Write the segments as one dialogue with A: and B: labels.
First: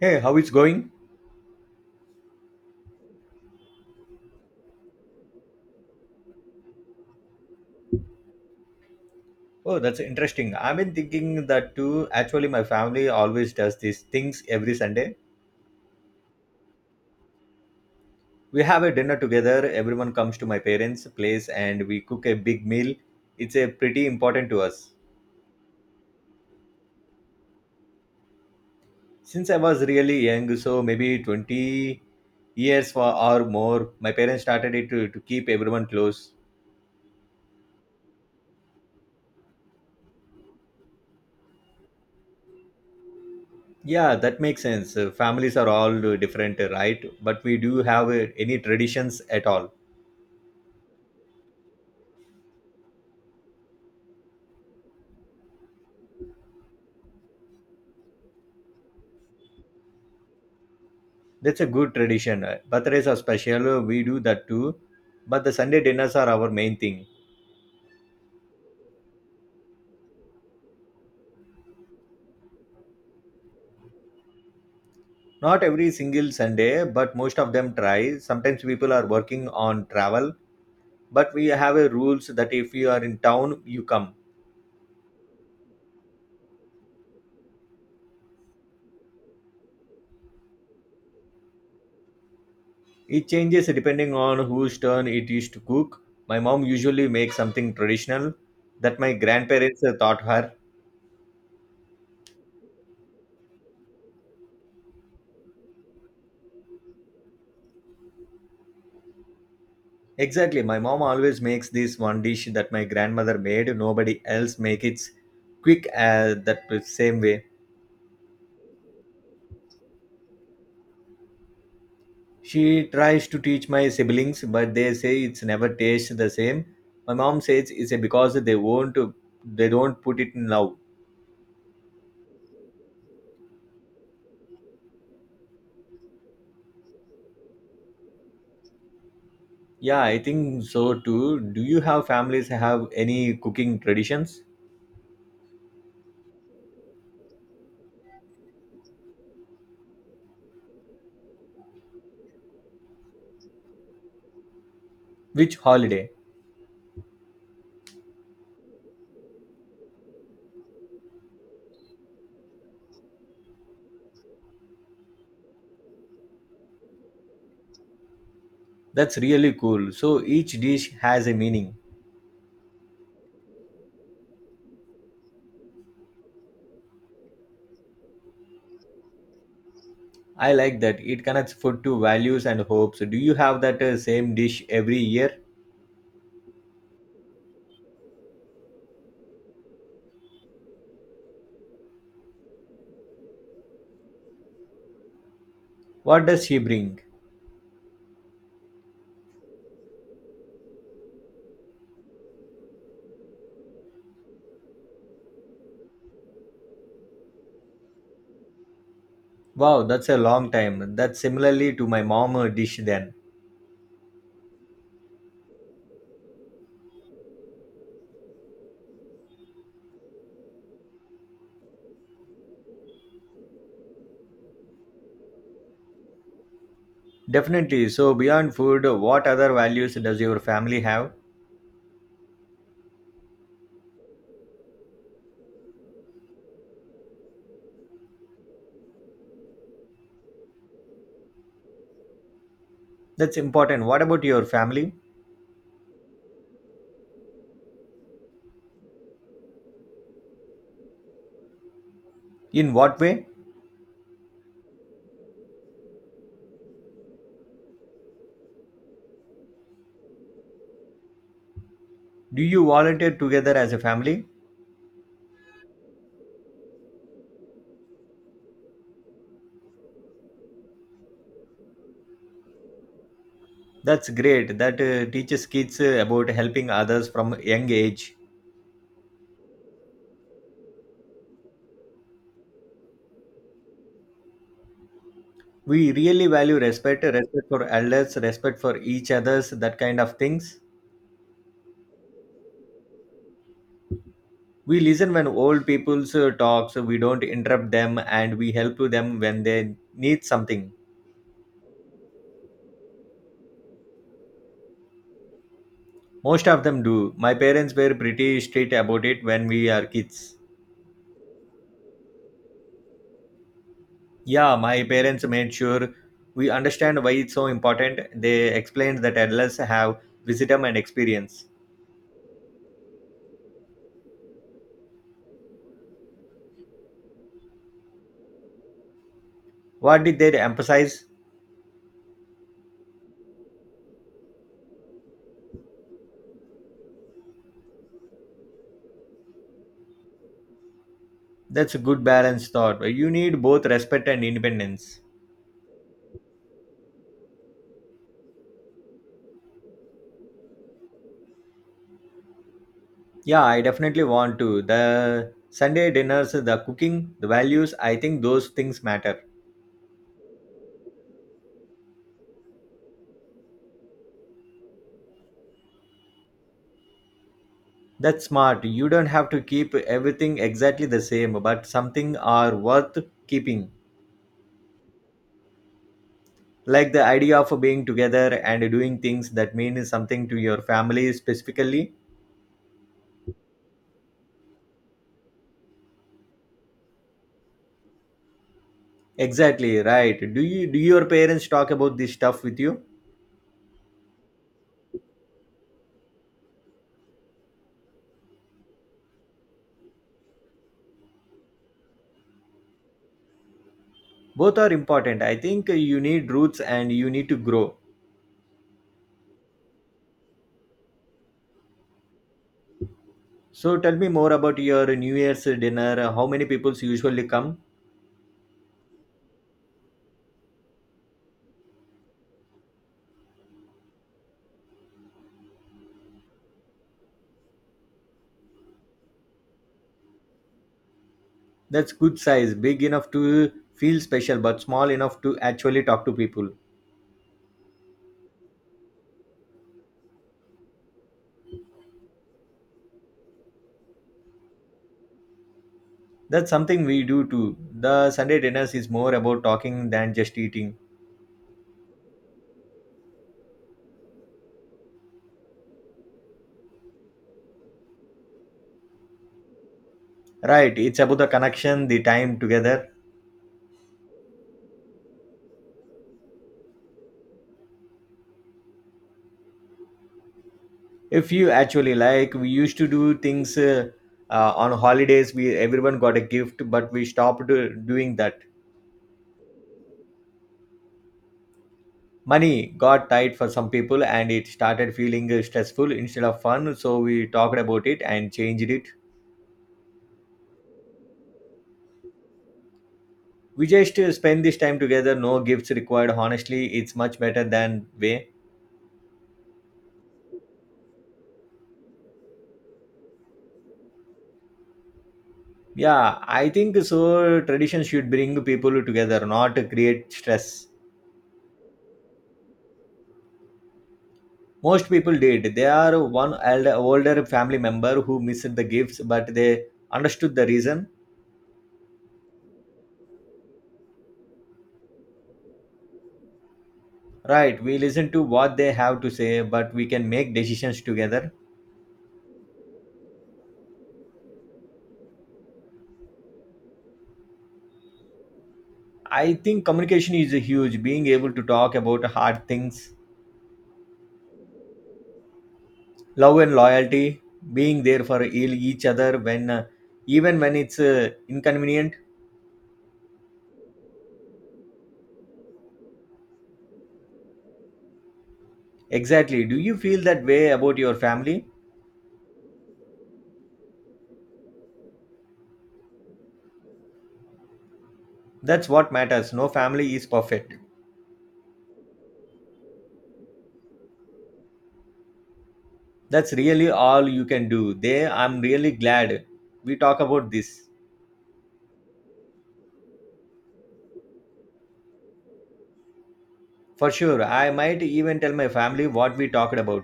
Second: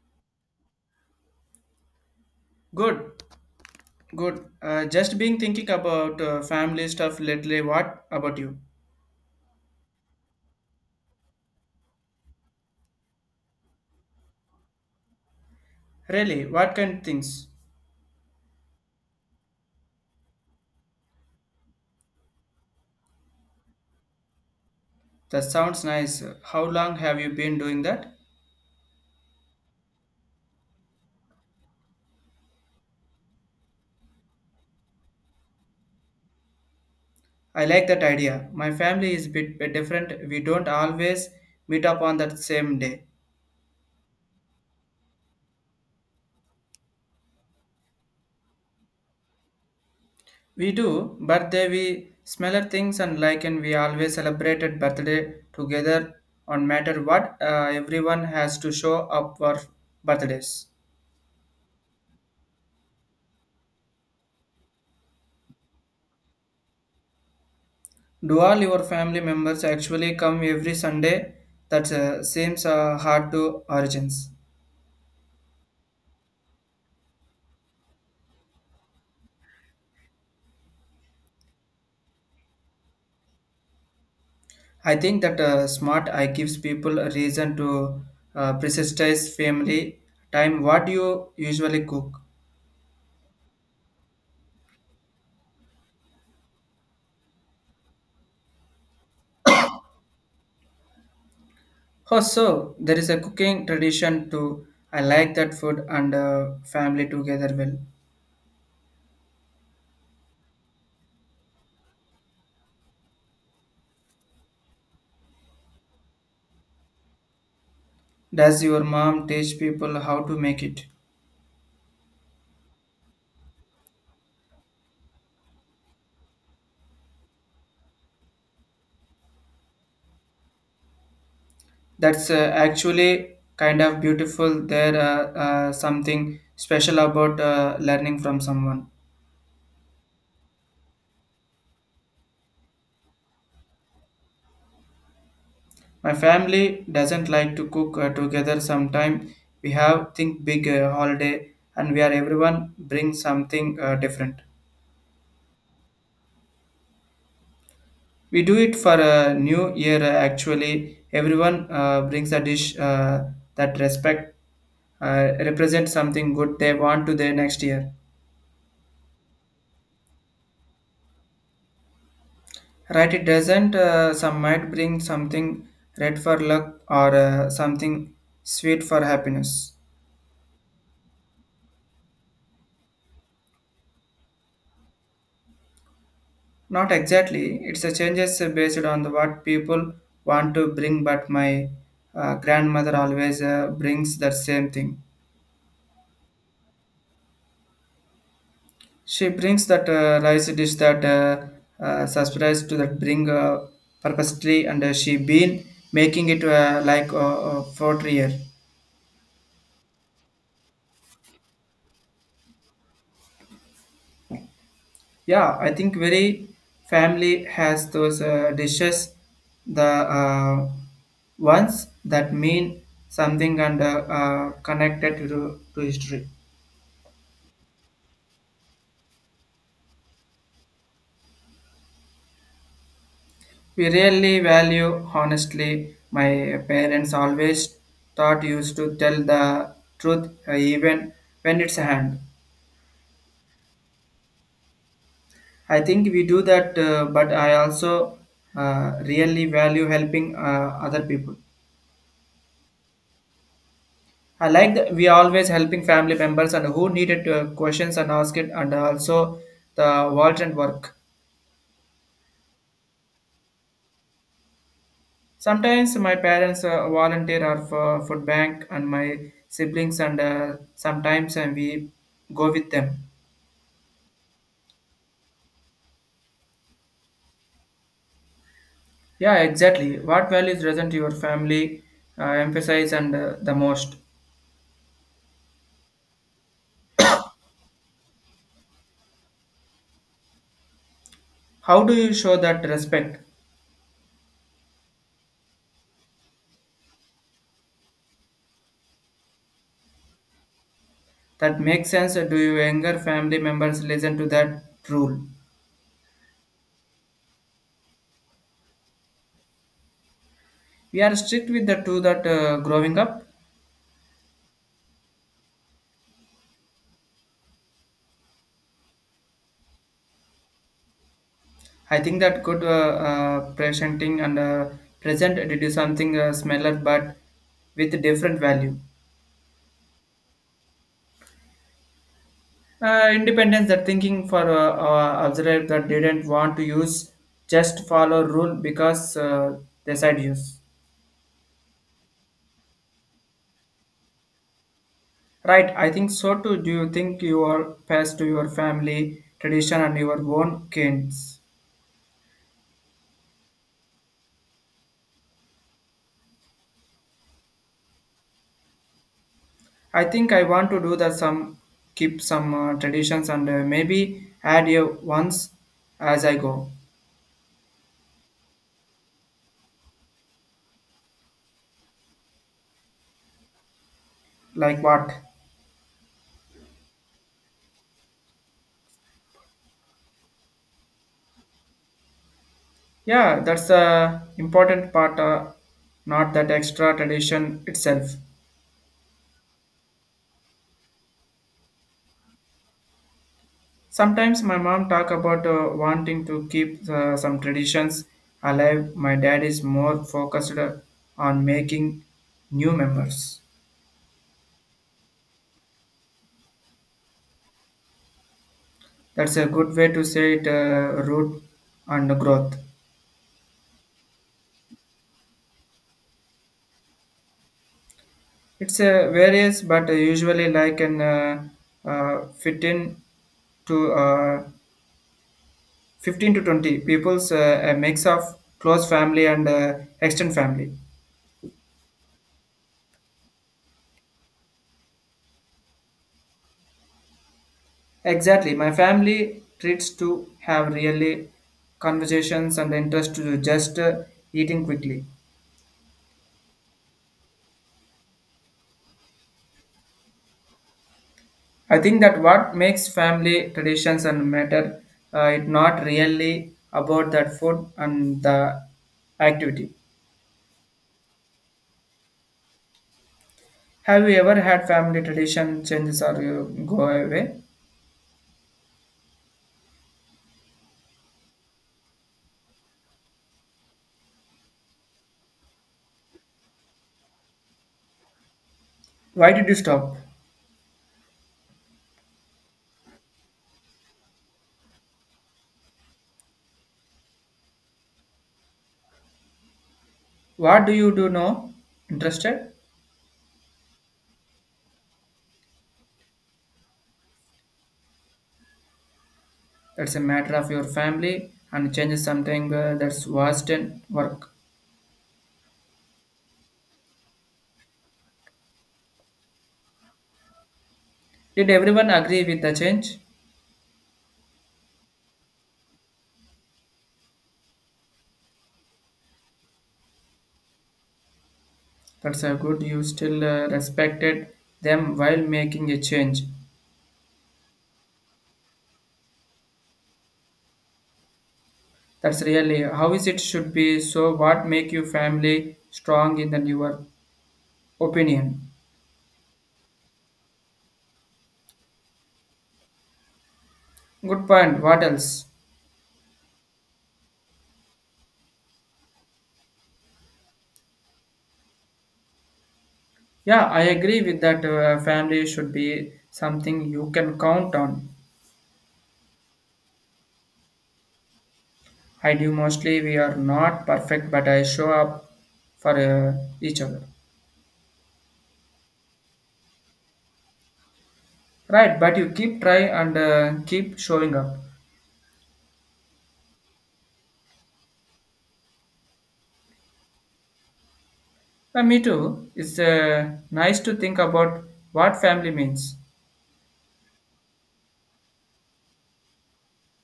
A: Hey, how it's going?
B: Good, good. Just being thinking about family stuff lately. What about you?
A: Oh, that's interesting. I've been thinking that too. Actually, my family always does these things every Sunday.
B: Really, what kind of things?
A: We have a dinner together. Everyone comes to my parents' place and we cook a big meal. It's a pretty important to us.
B: That sounds nice. How long have you been doing that?
A: Since I was really young, so maybe 20 years for, or more, my parents started it to keep everyone close.
B: I like that idea. My family is a bit different. We don't always meet up on that same day.
A: Yeah, that makes sense. Families are all different, right? But we do have any traditions at all.
B: We do, but they we smaller things and like and we always celebrated birthday together on matter what, everyone has to show up for birthdays.
A: That's a good tradition. Birthdays are special. We do that too. But the Sunday dinners are our main thing.
B: Do all your family members actually come every Sunday? That seems hard to origins.
A: Not every single Sunday, but most of them try. Sometimes people are working on travel, but we have a rules that if you are in town, you come.
B: I think that smart eye gives people a reason to prioritize family time. What do you usually cook?
A: It changes depending on whose turn it is to cook. My mom usually makes something traditional that my grandparents taught her.
B: Oh, so there is a cooking tradition too. I like that food and family together well.
A: Exactly, my mom always makes this one dish that my grandmother made. Nobody else make it quick that same way.
B: Does your mom teach people how to make it?
A: She tries to teach my siblings, but they say it's never tastes the same. My mom says it's because they don't put it in love.
B: That's actually kind of beautiful. There something special about learning from someone.
A: Yeah, I think so too. Do you have families have any cooking traditions?
B: My family doesn't like to cook together. Sometime we have think big holiday and where everyone brings something different.
A: Which holiday?
B: We do it for a new year. Actually, everyone brings a dish that respect represents something good they want to their next year.
A: That's really cool. So each dish has a meaning.
B: Right, it doesn't. Some might bring something red for luck or something sweet for happiness.
A: I like that. It connects food to values and hopes. Do you have that same dish every year?
B: Not exactly. It's a changes based on what people want to bring. But my grandmother always brings that same thing.
A: What does she bring?
B: She brings that rice dish that surprise to that bring purposely, and she been making it like for a year.
A: Wow, that's a long time. That's similarly to my mom dish then.
B: Yeah, I think very family has those dishes, the ones that mean something and connected to history.
A: Definitely. So, beyond food, what other values does your family have?
B: We really value, honestly, my parents always taught used to tell the truth, even when it's a hand.
A: That's important. What about your family?
B: I think we do that, but I also really value helping other people.
A: In what way?
B: I like that we always helping family members and who needed to have questions and ask it, and also the volunteer work.
A: Do you volunteer together as a family?
B: Sometimes my parents volunteer or for food bank, and my siblings, and sometimes we go with them.
A: That's great. That teaches kids about helping others from a young age.
B: Yeah, exactly. What values doesn't your family emphasize and the most?
A: We really value respect, respect for elders, respect for each others, that kind of things.
B: How do you show that respect?
A: We listen when old people talk, so we don't interrupt them and we help them when they need something.
B: That makes sense. Do your younger family members listen to that rule?
A: Most of them do. My parents were pretty strict about it when we are kids.
B: We are strict with the two that growing up.
A: Yeah, my parents made sure we understand why it's so important. They explained that adults have wisdom and experience.
B: I think that good presenting and present it is something smaller but with different value.
A: What did they emphasize?
B: Independence that thinking for observer that didn't want to use just follow rule because they said use.
A: That's a good balance thought. You need both respect and independence.
B: Right, I think so too. Do you think you are passed to your family tradition and your own kinds?
A: Yeah, I definitely want to. The Sunday dinners, the cooking, the values, I think those things matter.
B: I think I want to do that some keep some traditions and maybe add your ones as I go.
A: That's smart. You don't have to keep everything exactly the same, but something are worth keeping.
B: Like what?
A: Like the idea of being together and doing things that mean something to your family specifically.
B: Yeah, that's a important part, not that extra tradition itself.
A: Exactly right. Do you do your parents talk about this stuff with you?
B: Sometimes my mom talk about wanting to keep some traditions alive. My dad is more focused on making new members.
A: Both are important. I think you need roots and you need to grow.
B: That's a good way to say it, root and growth.
A: So tell me more about your new year's dinner. How many people usually come?
B: It's various, but usually like an fit in to 15 to 20 people's a mix of close family and extended family.
A: That's good size, big enough to feel special but small enough to actually talk to people.
B: Exactly, my family treats to have really conversations and interest to just eating quickly.
A: That's something we do too. The Sunday dinners is more about talking than just eating.
B: I think that what makes family traditions and matter, it not really about that food and the activity.
A: Right, it's about the connection, the time together.
B: Have you ever had family tradition changes or you go away?
A: If you actually like, we used to do things on holidays. We everyone got a gift, but we stopped doing that.
B: Why did you stop?
A: Money got tight for some people, and it started feeling stressful instead of fun. So we talked about it and changed it.
B: What do you do now? Interested.
A: We just spend this time together. No gifts required. Honestly, it's much better than way.
B: That's a matter of your family and change is something that's vast and work.
A: Yeah, I think so. Tradition should bring people together, not create stress.
B: Did everyone agree with the change?
A: Most people did. They are one elder, older family member who missed the gifts, but they understood the reason.
B: That's a good you still respected them while making a change.
A: Right, we listen to what they have to say, but we can make decisions together.
B: That's really how is it should be. So what make your family strong in the newer opinion?
A: I think communication is huge. Being able to talk about hard things,
B: Good point, what else?
A: love and loyalty, being there for each other when, even when it's inconvenient.
B: Yeah, I agree with that, family should be something you can count on.
A: Exactly. Do you feel that way about your family?
B: I do mostly. We are not perfect but I show up for each other.
A: That's what matters. No family is perfect.
B: Right, but you keep try and keep showing up.
A: That's really all you can do there. I'm really glad we talk about this.
B: Me too. It's nice to think about what family means.
A: For sure, I might even tell my family what we talked about.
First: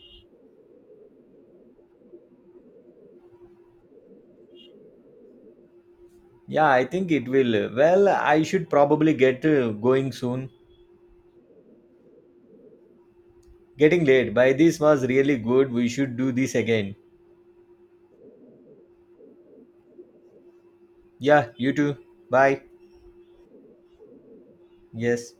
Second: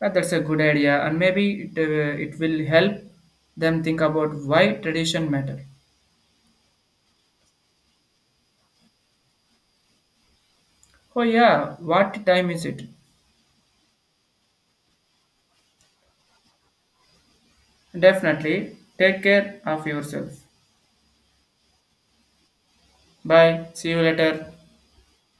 B: That's a good idea, and maybe it, it will help them think about why tradition matter.
A: Yeah, I think it will. Well, I should probably get going soon.
B: Oh yeah, what time is it?
A: Getting late by this was really good. We should do this again.
B: Definitely. Take care of yourself.
A: Yeah, you too. Bye.
B: Bye. See you later.
A: Yes.